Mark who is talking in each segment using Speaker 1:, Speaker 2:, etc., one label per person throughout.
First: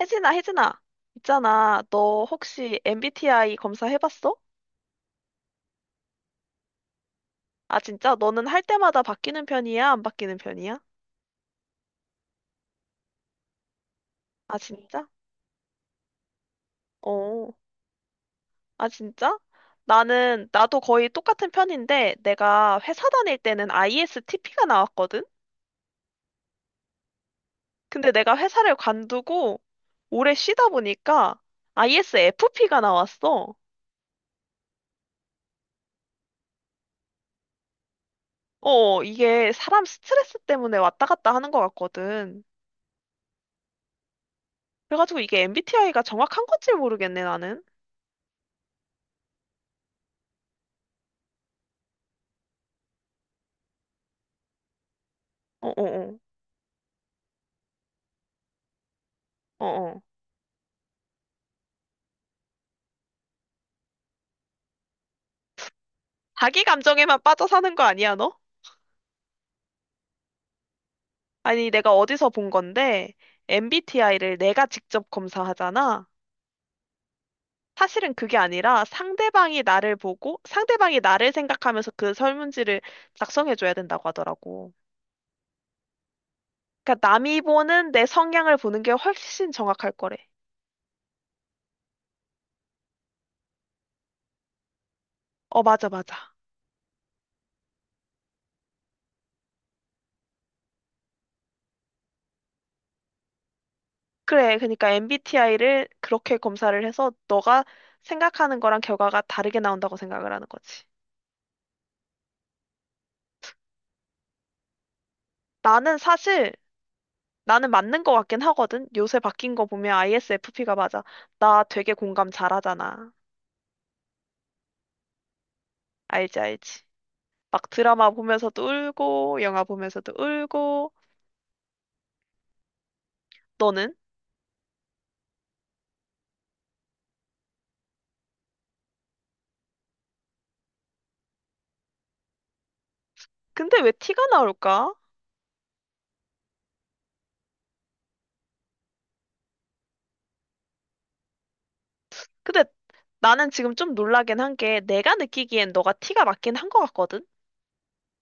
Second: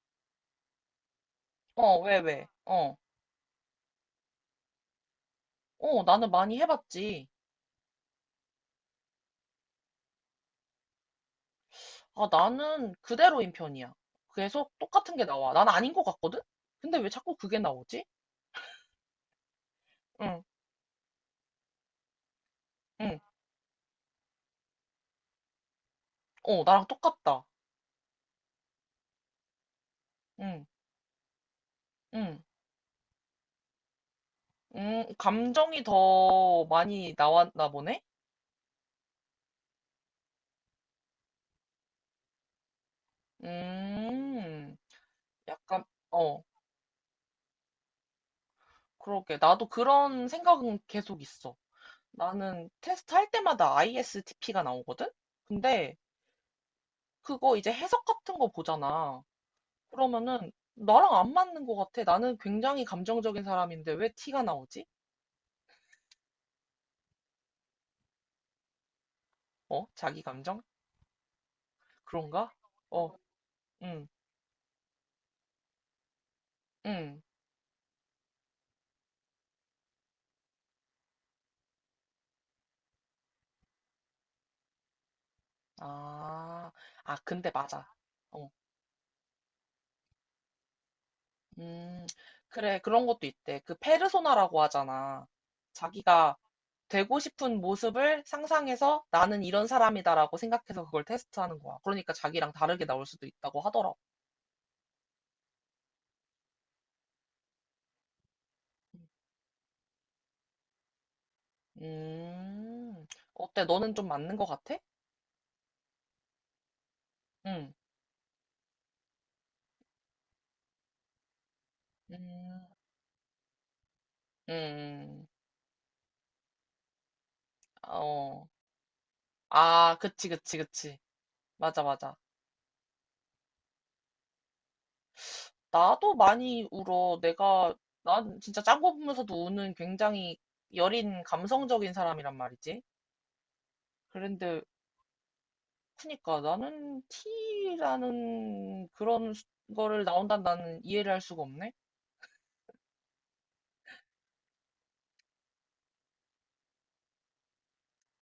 Speaker 1: 혜진아, 혜진아. 있잖아.
Speaker 2: 어, 왜,
Speaker 1: 너
Speaker 2: 왜?
Speaker 1: 혹시
Speaker 2: 어.
Speaker 1: MBTI 검사 해봤어?
Speaker 2: 어, 나는 많이 해봤지.
Speaker 1: 아, 진짜? 너는 할 때마다 바뀌는 편이야? 안 바뀌는 편이야?
Speaker 2: 아, 나는 그대로인 편이야.
Speaker 1: 아,
Speaker 2: 계속
Speaker 1: 진짜?
Speaker 2: 똑같은 게 나와. 난 아닌 것 같거든? 근데 왜 자꾸
Speaker 1: 어.
Speaker 2: 그게 나오지?
Speaker 1: 아, 진짜?
Speaker 2: 응,
Speaker 1: 나도 거의 똑같은 편인데, 내가 회사
Speaker 2: 응.
Speaker 1: 다닐 때는 ISTP가 나왔거든?
Speaker 2: 어, 나랑 똑같다.
Speaker 1: 근데 내가 회사를 관두고 오래
Speaker 2: 응,
Speaker 1: 쉬다 보니까
Speaker 2: 응.
Speaker 1: ISFP가 나왔어.
Speaker 2: 감정이 더 많이 나왔나 보네?
Speaker 1: 어, 이게 사람 스트레스 때문에 왔다 갔다 하는 것 같거든.
Speaker 2: 음,
Speaker 1: 그래가지고 이게
Speaker 2: 약간,
Speaker 1: MBTI가
Speaker 2: 어,
Speaker 1: 정확한 건지 모르겠네, 나는.
Speaker 2: 그러게. 나도 그런 생각은 계속 있어. 나는 테스트 할 때마다 ISTP가 나오거든? 근데
Speaker 1: 어어어.
Speaker 2: 그거 이제 해석 같은 거 보잖아.
Speaker 1: 어, 어.
Speaker 2: 그러면은 나랑 안 맞는 것 같아. 나는 굉장히 감정적인 사람인데 왜 티가 나오지?
Speaker 1: 자기 감정에만 빠져 사는 거 아니야, 너?
Speaker 2: 어? 자기 감정?
Speaker 1: 아니, 내가 어디서 본
Speaker 2: 그런가?
Speaker 1: 건데,
Speaker 2: 어, 응,
Speaker 1: MBTI를 내가 직접 검사하잖아.
Speaker 2: 응.
Speaker 1: 사실은 그게 아니라 상대방이 나를 보고, 상대방이 나를 생각하면서 그 설문지를 작성해줘야 된다고 하더라고.
Speaker 2: 아,
Speaker 1: 그러니까
Speaker 2: 아,
Speaker 1: 남이
Speaker 2: 근데 맞아.
Speaker 1: 보는 내
Speaker 2: 어,
Speaker 1: 성향을 보는 게 훨씬 정확할 거래.
Speaker 2: 음, 그래. 그런 것도 있대. 그 페르소나라고 하잖아.
Speaker 1: 어, 맞아, 맞아.
Speaker 2: 자기가 되고 싶은 모습을 상상해서 나는 이런 사람이다라고 생각해서 그걸 테스트하는 거야. 그러니까 자기랑 다르게 나올 수도 있다고 하더라고.
Speaker 1: 그래, 그러니까 MBTI를 그렇게 검사를 해서 너가 생각하는 거랑 결과가 다르게 나온다고 생각을 하는 거지.
Speaker 2: 음, 어때? 너는 좀 맞는 것 같아?
Speaker 1: 나는 사실 나는
Speaker 2: 응.
Speaker 1: 맞는 거 같긴 하거든. 요새 바뀐 거 보면 ISFP가 맞아. 나 되게 공감
Speaker 2: 음.
Speaker 1: 잘하잖아.
Speaker 2: 음,
Speaker 1: 알지, 알지. 막 드라마
Speaker 2: 어.
Speaker 1: 보면서도 울고, 영화
Speaker 2: 아,
Speaker 1: 보면서도
Speaker 2: 그치, 그치,
Speaker 1: 울고.
Speaker 2: 그치. 맞아, 맞아.
Speaker 1: 너는?
Speaker 2: 나도 많이 울어. 난 진짜 짠 거 보면서도 우는 굉장히 여린 감성적인 사람이란 말이지.
Speaker 1: 근데 왜 티가
Speaker 2: 그런데,
Speaker 1: 나올까?
Speaker 2: 그니까 나는 T라는 그런 거를 나온다는 나는 이해를 할 수가 없네.
Speaker 1: 근데 나는 지금 좀 놀라긴 한 게 내가 느끼기엔 너가 티가 맞긴 한 거 같거든?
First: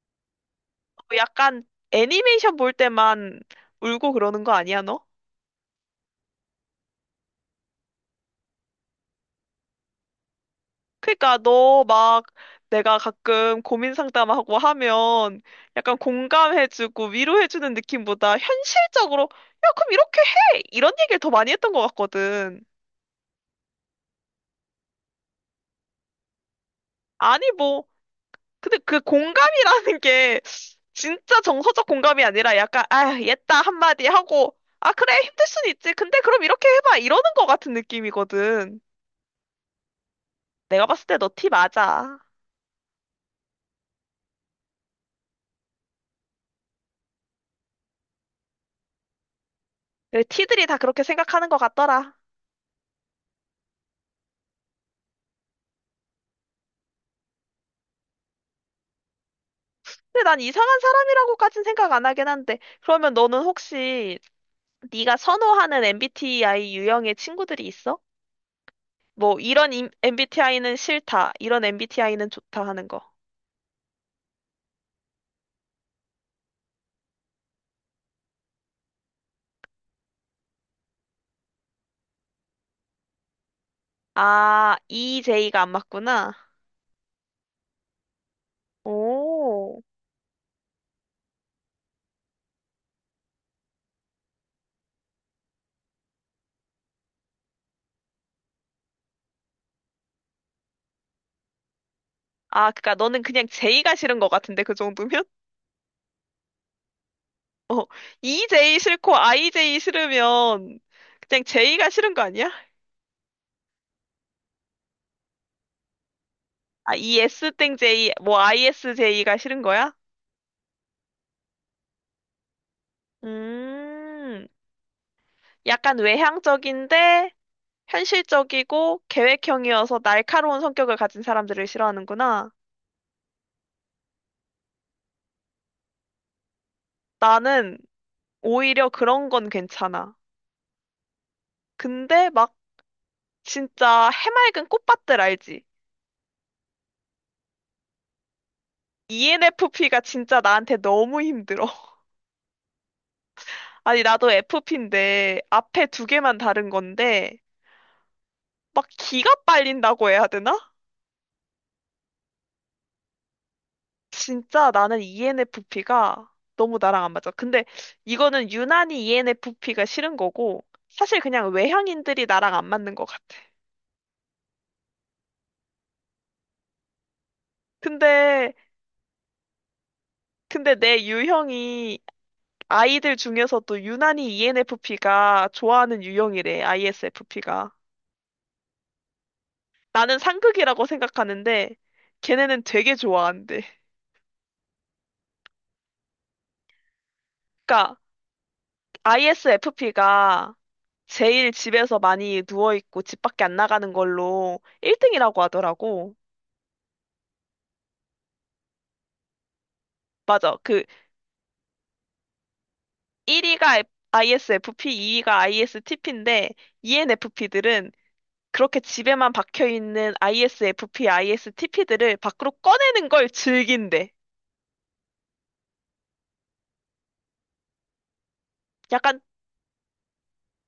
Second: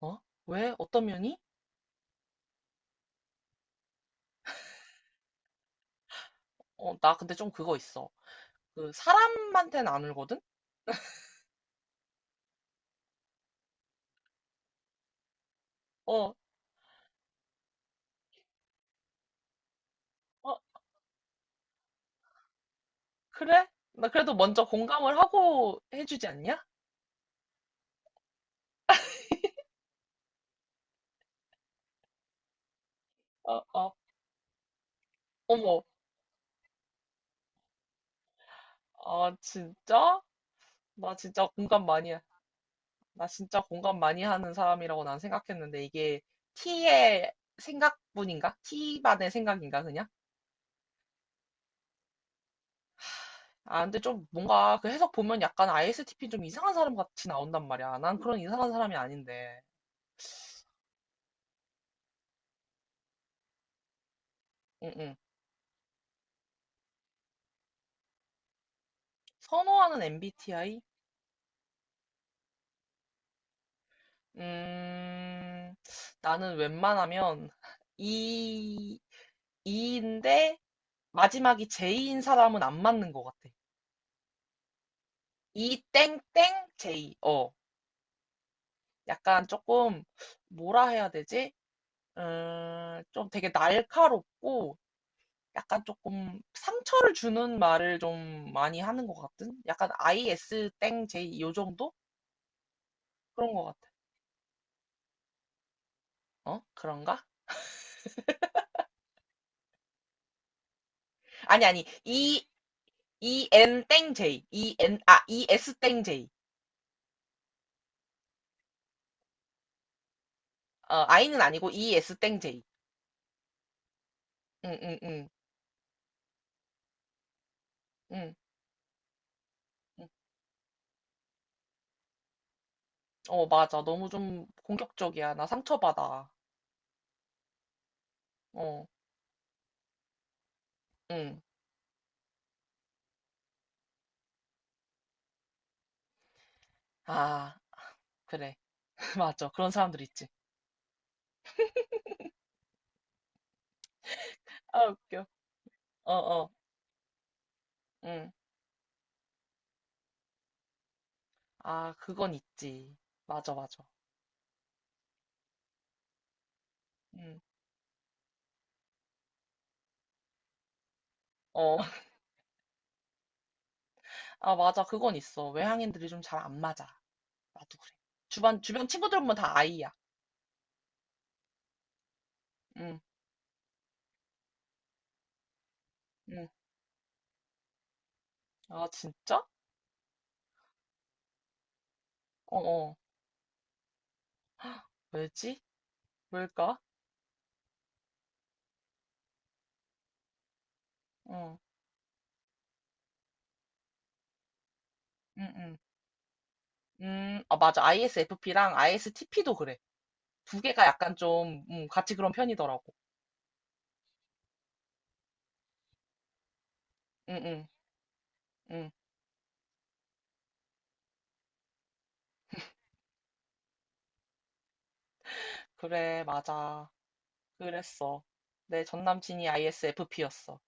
Speaker 2: 어? 왜? 어떤
Speaker 1: 어,
Speaker 2: 면이?
Speaker 1: 약간 애니메이션 볼 때만 울고 그러는 거 아니야, 너?
Speaker 2: 어, 나 근데 좀 그거 있어. 그, 사람한테는 안 울거든?
Speaker 1: 그러니까 너 막 내가 가끔 고민 상담하고 하면 약간
Speaker 2: 어,
Speaker 1: 공감해주고 위로해주는 느낌보다 현실적으로 야, 그럼 이렇게
Speaker 2: 어,
Speaker 1: 해! 이런 얘기를 더 많이 했던 것 같거든.
Speaker 2: 그래? 나 그래도 먼저 공감을 하고 해주지 않냐?
Speaker 1: 아니 뭐 근데 그 공감이라는 게 진짜 정서적 공감이 아니라 약간 아,
Speaker 2: 어,
Speaker 1: 얘다
Speaker 2: 어.
Speaker 1: 한마디 하고 아, 그래 힘들 순
Speaker 2: 어머,
Speaker 1: 있지. 근데 그럼 이렇게 해봐. 이러는 것 같은 느낌이거든.
Speaker 2: 아, 진짜?
Speaker 1: 내가 봤을 때
Speaker 2: 나
Speaker 1: 너
Speaker 2: 진짜
Speaker 1: 티
Speaker 2: 공감 많이,
Speaker 1: 맞아.
Speaker 2: 해. 나 진짜 공감 많이 하는 사람이라고 난 생각했는데, 이게 T의 생각뿐인가? T만의 생각인가, 그냥?
Speaker 1: 그 티들이 다 그렇게 생각하는 것 같더라.
Speaker 2: 아, 근데 좀 뭔가 그 해석 보면 약간 ISTP 좀 이상한 사람 같이 나온단 말이야. 난 그런 이상한 사람이 아닌데.
Speaker 1: 근데 난 이상한 사람이라고까진 생각 안 하긴 한데, 그러면 너는 혹시
Speaker 2: 응,
Speaker 1: 네가
Speaker 2: 응.
Speaker 1: 선호하는 MBTI 유형의 친구들이 있어? 뭐, 이런
Speaker 2: 선호하는
Speaker 1: MBTI는
Speaker 2: MBTI?
Speaker 1: 싫다, 이런 MBTI는 좋다 하는 거.
Speaker 2: 음, 나는 웬만하면 E, E인데 마지막이 J인 사람은 안 맞는 것 같아.
Speaker 1: 아, EJ가 안
Speaker 2: E 땡땡
Speaker 1: 맞구나.
Speaker 2: J. 어. 약간
Speaker 1: 오.
Speaker 2: 조금 뭐라 해야 되지? 좀 되게 날카롭고 약간 조금 상처를 주는 말을 좀 많이 하는 것 같은? 약간 IS 땡 J 요 정도?
Speaker 1: 아, 그니까 너는 그냥
Speaker 2: 그런 것 같아.
Speaker 1: J가 싫은 것 같은데, 그 정도면?
Speaker 2: 어? 그런가?
Speaker 1: 어, EJ 싫고 IJ 싫으면 그냥
Speaker 2: 아니, 아니,
Speaker 1: J가 싫은 거
Speaker 2: E,
Speaker 1: 아니야?
Speaker 2: E N 땡 J, E N, 아, E S 땡 J.
Speaker 1: 아, ES 땡 J, 뭐 ISJ가 싫은 거야?
Speaker 2: 어, I는 아니고 E S 땡 J.
Speaker 1: 음.
Speaker 2: 응응응 응.
Speaker 1: 약간 외향적인데
Speaker 2: 응. 응,
Speaker 1: 현실적이고 계획형이어서
Speaker 2: 응.
Speaker 1: 날카로운 성격을 가진 사람들을 싫어하는구나.
Speaker 2: 어, 맞아. 너무 좀 공격적이야. 나 상처받아.
Speaker 1: 나는
Speaker 2: 어,
Speaker 1: 오히려 그런 건 괜찮아.
Speaker 2: 응.
Speaker 1: 근데 막 진짜 해맑은 꽃밭들 알지?
Speaker 2: 아, 그래. 맞아, 그런
Speaker 1: ENFP가
Speaker 2: 사람들 있지.
Speaker 1: 진짜 나한테 너무 힘들어. 아니, 나도
Speaker 2: 아, 웃겨.
Speaker 1: FP인데 앞에 두
Speaker 2: 어,
Speaker 1: 개만
Speaker 2: 어,
Speaker 1: 다른 건데
Speaker 2: 응.
Speaker 1: 막 기가 빨린다고 해야 되나?
Speaker 2: 아, 그건 있지. 맞아, 맞아.
Speaker 1: 진짜 나는 ENFP가 너무 나랑 안 맞아.
Speaker 2: 응,
Speaker 1: 근데 이거는 유난히 ENFP가 싫은 거고, 사실 그냥
Speaker 2: 어.
Speaker 1: 외향인들이 나랑 안 맞는 것 같아.
Speaker 2: 아, 맞아. 그건 있어. 외향인들이 좀 잘 안 맞아. 나도 그래.
Speaker 1: 근데,
Speaker 2: 주변 친구들 보면 다 아이야.
Speaker 1: 근데, 내 유형이
Speaker 2: 응,
Speaker 1: 아이들 중에서도 유난히 ENFP가 좋아하는
Speaker 2: 응.
Speaker 1: 유형이래, ISFP가.
Speaker 2: 아, 진짜?
Speaker 1: 나는 상극이라고 생각하는데,
Speaker 2: 어,
Speaker 1: 걔네는 되게
Speaker 2: 어.
Speaker 1: 좋아한대.
Speaker 2: 왜지? 왜일까?
Speaker 1: 그러니까 ISFP가 제일
Speaker 2: 어,
Speaker 1: 집에서 많이 누워있고 집 밖에 안 나가는 걸로 1등이라고
Speaker 2: 응, 응.
Speaker 1: 하더라고.
Speaker 2: 아, 맞아. ISFP랑 ISTP도 그래.
Speaker 1: 맞아.
Speaker 2: 두
Speaker 1: 그
Speaker 2: 개가 약간 좀, 같이 그런 편이더라고.
Speaker 1: 1위가 ISFP, 2위가 ISTP인데
Speaker 2: 응, 응,
Speaker 1: ENFP들은 그렇게
Speaker 2: 응.
Speaker 1: 집에만 박혀 있는 ISFP, ISTP들을 밖으로 꺼내는 걸 즐긴대.
Speaker 2: 그래, 맞아. 그랬어. 내 전
Speaker 1: 약간
Speaker 2: 남친이 ISFP였어.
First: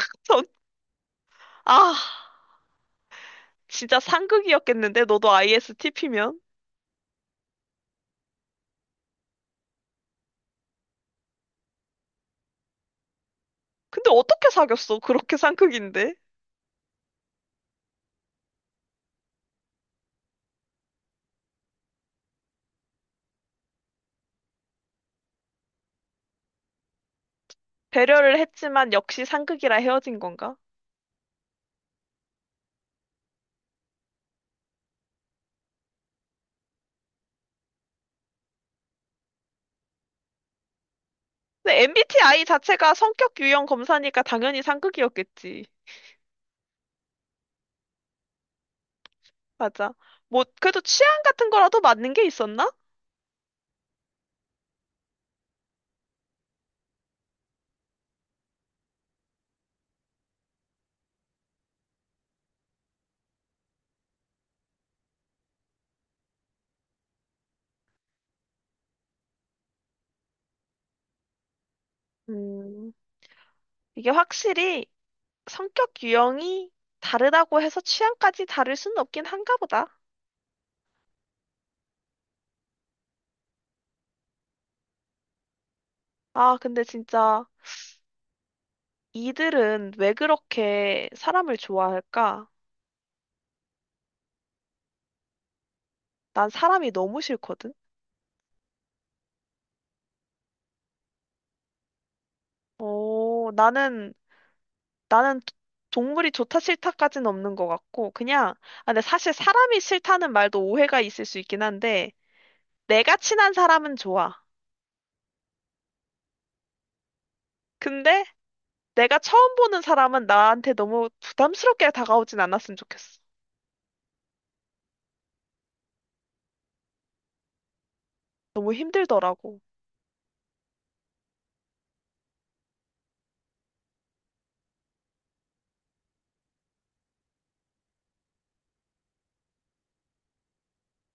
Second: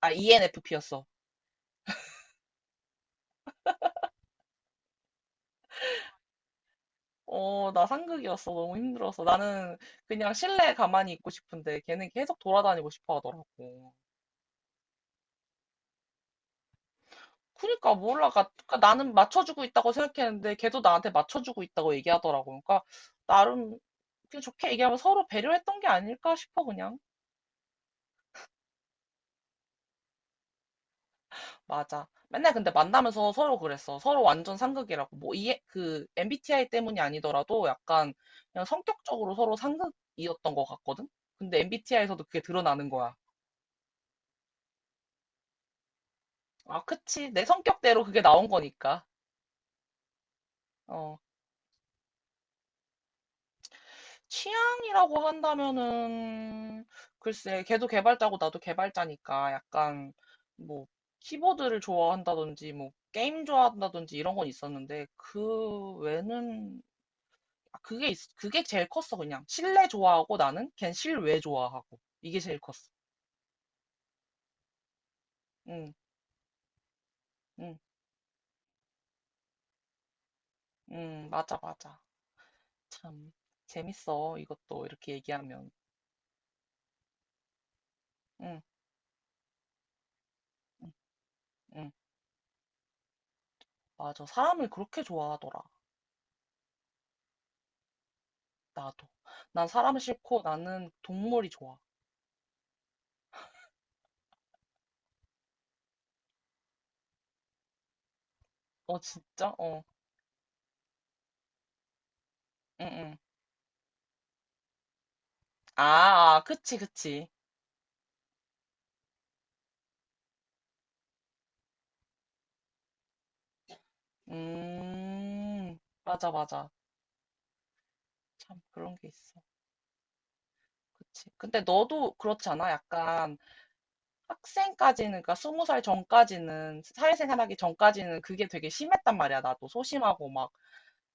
Speaker 2: 아,
Speaker 1: 전-
Speaker 2: ENFP였어.
Speaker 1: 아, 진짜 상극이었겠는데 너도 ISTP면?
Speaker 2: 어, 나 상극이었어. 너무 힘들어서. 나는 그냥 실내에 가만히 있고 싶은데 걔는 계속 돌아다니고 싶어 하더라고.
Speaker 1: 근데 어떻게 사귀었어? 그렇게 상극인데.
Speaker 2: 그러니까 몰라. 그러니까 나는 맞춰주고 있다고 생각했는데 걔도 나한테 맞춰주고 있다고 얘기하더라고. 그러니까 나름 그냥 좋게 얘기하면 서로 배려했던 게 아닐까 싶어 그냥.
Speaker 1: 배려를 했지만 역시 상극이라 헤어진 건가?
Speaker 2: 맞아. 맨날 근데 만나면서 서로 그랬어. 서로 완전 상극이라고. 뭐 이해 그 MBTI 때문이 아니더라도 약간 그냥 성격적으로 서로 상극이었던 것 같거든. 근데
Speaker 1: 근데
Speaker 2: MBTI에서도 그게
Speaker 1: MBTI
Speaker 2: 드러나는
Speaker 1: 자체가
Speaker 2: 거야.
Speaker 1: 성격 유형 검사니까 당연히 상극이었겠지.
Speaker 2: 아, 그치. 내 성격대로 그게 나온 거니까.
Speaker 1: 맞아. 뭐 그래도 취향
Speaker 2: 어,
Speaker 1: 같은 거라도 맞는 게 있었나?
Speaker 2: 취향이라고 한다면은, 글쎄, 걔도 개발자고 나도 개발자니까 약간, 뭐, 키보드를 좋아한다든지, 뭐, 게임 좋아한다든지 이런 건 있었는데, 그 외는 아, 그게 제일 컸어, 그냥. 실내 좋아하고 나는 걘 실외 좋아하고. 이게 제일 컸어.
Speaker 1: 음. 이게 확실히
Speaker 2: 응,
Speaker 1: 성격 유형이 다르다고
Speaker 2: 응,
Speaker 1: 해서 취향까지 다를 수는 없긴 한가 보다.
Speaker 2: 응, 맞아, 맞아. 참, 재밌어. 이것도 이렇게 얘기하면.
Speaker 1: 아, 근데 진짜
Speaker 2: 응,
Speaker 1: 이들은 왜
Speaker 2: 응,
Speaker 1: 그렇게 사람을
Speaker 2: 응.
Speaker 1: 좋아할까?
Speaker 2: 맞아. 사람을 그렇게 좋아하더라.
Speaker 1: 난 사람이 너무 싫거든.
Speaker 2: 나도. 난 사람 싫고 나는 동물이 좋아.
Speaker 1: 어, 나는 동물이 좋다 싫다까지는 없는 것 같고 그냥 아,
Speaker 2: 어,
Speaker 1: 근데 사실
Speaker 2: 진짜?
Speaker 1: 사람이
Speaker 2: 어,
Speaker 1: 싫다는 말도 오해가 있을 수 있긴 한데
Speaker 2: 응,
Speaker 1: 내가
Speaker 2: 응.
Speaker 1: 친한 사람은 좋아.
Speaker 2: 아, 아, 그치, 그치.
Speaker 1: 근데 내가 처음 보는 사람은 나한테 너무 부담스럽게 다가오진 않았으면 좋겠어.
Speaker 2: 음, 맞아, 맞아. 참,
Speaker 1: 너무
Speaker 2: 그런 게 있어.
Speaker 1: 힘들더라고.
Speaker 2: 그치. 근데 너도 그렇지 않아? 약간 학생까지는, 그러니까 20살 전까지는, 사회생활 하기 전까지는 그게 되게 심했단 말이야. 나도 소심하고 막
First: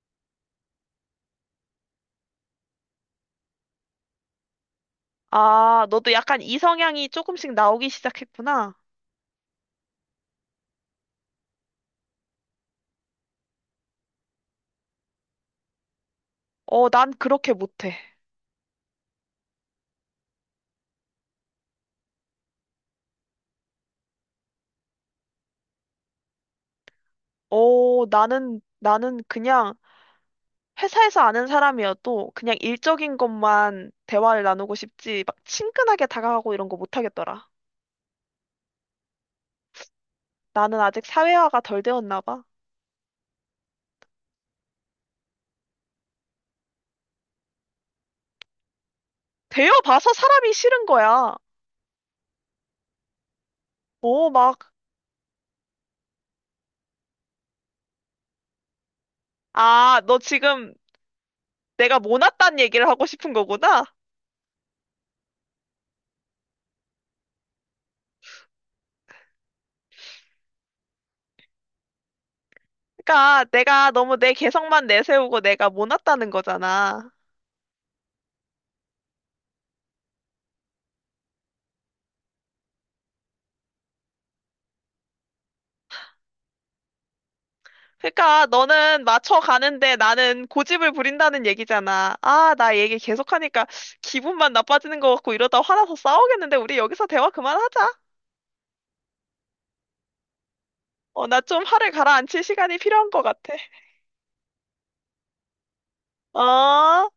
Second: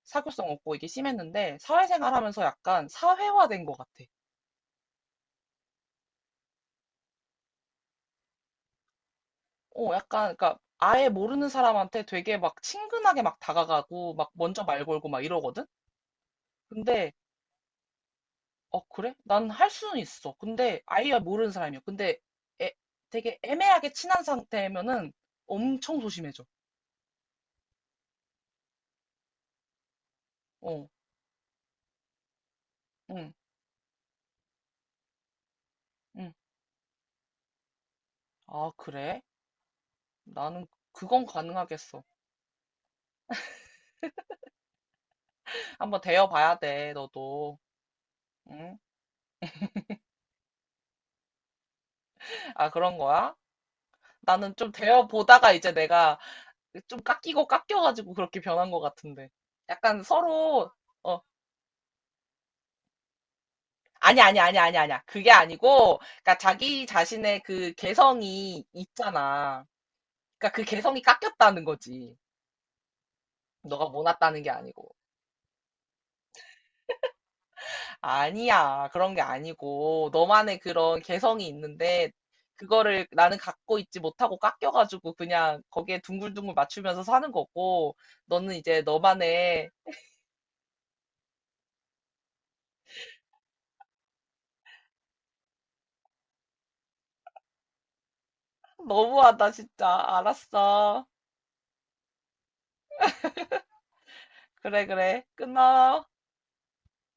Speaker 2: 사교성 없고 이게 심했는데, 사회생활 하면서 약간 사회화된 것 같아.
Speaker 1: 아, 너도 약간 이성향이 조금씩 나오기 시작했구나.
Speaker 2: 어, 약간, 그니까, 아예 모르는 사람한테 되게 막 친근하게 막 다가가고, 막 먼저 말 걸고 막 이러거든?
Speaker 1: 어, 난
Speaker 2: 근데,
Speaker 1: 그렇게 못해.
Speaker 2: 어, 그래? 난 할 수는 있어. 근데, 아예 모르는 사람이야. 근데, 애- 되게 애매하게 친한 상태면은 엄청 소심해져.
Speaker 1: 어, 나는 그냥
Speaker 2: 어,
Speaker 1: 회사에서 아는 사람이어도 그냥 일적인
Speaker 2: 응,
Speaker 1: 것만 대화를 나누고 싶지, 막 친근하게
Speaker 2: 응.
Speaker 1: 다가가고 이런 거 못하겠더라.
Speaker 2: 아, 그래? 나는
Speaker 1: 나는 아직
Speaker 2: 그건
Speaker 1: 사회화가 덜
Speaker 2: 가능하겠어.
Speaker 1: 되었나 봐.
Speaker 2: 한번 대여봐야 돼, 너도. 응?
Speaker 1: 되어봐서 사람이 싫은 거야.
Speaker 2: 아, 그런 거야?
Speaker 1: 어,
Speaker 2: 나는 좀
Speaker 1: 막,
Speaker 2: 대여보다가 이제 내가 좀 깎이고 깎여가지고 그렇게 변한 것 같은데.
Speaker 1: 아,
Speaker 2: 약간
Speaker 1: 너
Speaker 2: 서로,
Speaker 1: 지금
Speaker 2: 어,
Speaker 1: 내가 모났단 얘기를 하고 싶은 거구나?
Speaker 2: 아니, 아니, 아니, 아니, 아니야. 그게 아니고, 그러니까 자기 자신의 그 개성이 있잖아. 그러니까 그 개성이 깎였다는 거지.
Speaker 1: 그러니까 내가
Speaker 2: 너가
Speaker 1: 너무 내
Speaker 2: 못났다는 게
Speaker 1: 개성만
Speaker 2: 아니고.
Speaker 1: 내세우고 내가 모났다는 거잖아.
Speaker 2: 아니야. 그런 게 아니고, 너만의 그런 개성이 있는데, 그거를 나는 갖고 있지 못하고 깎여가지고 그냥 거기에 둥글둥글 맞추면서 사는 거고,
Speaker 1: 그러니까
Speaker 2: 너는 이제
Speaker 1: 너는
Speaker 2: 너만의,
Speaker 1: 맞춰가는데 나는 고집을 부린다는 얘기잖아. 아, 나 얘기 계속하니까 기분만 나빠지는 것 같고 이러다 화나서 싸우겠는데 우리 여기서 대화 그만하자.
Speaker 2: 너무하다, 진짜. 알았어.
Speaker 1: 어, 나 좀 화를 가라앉힐 시간이 필요한 것 같아.
Speaker 2: 그래, 그래. 끊어.
Speaker 1: 어?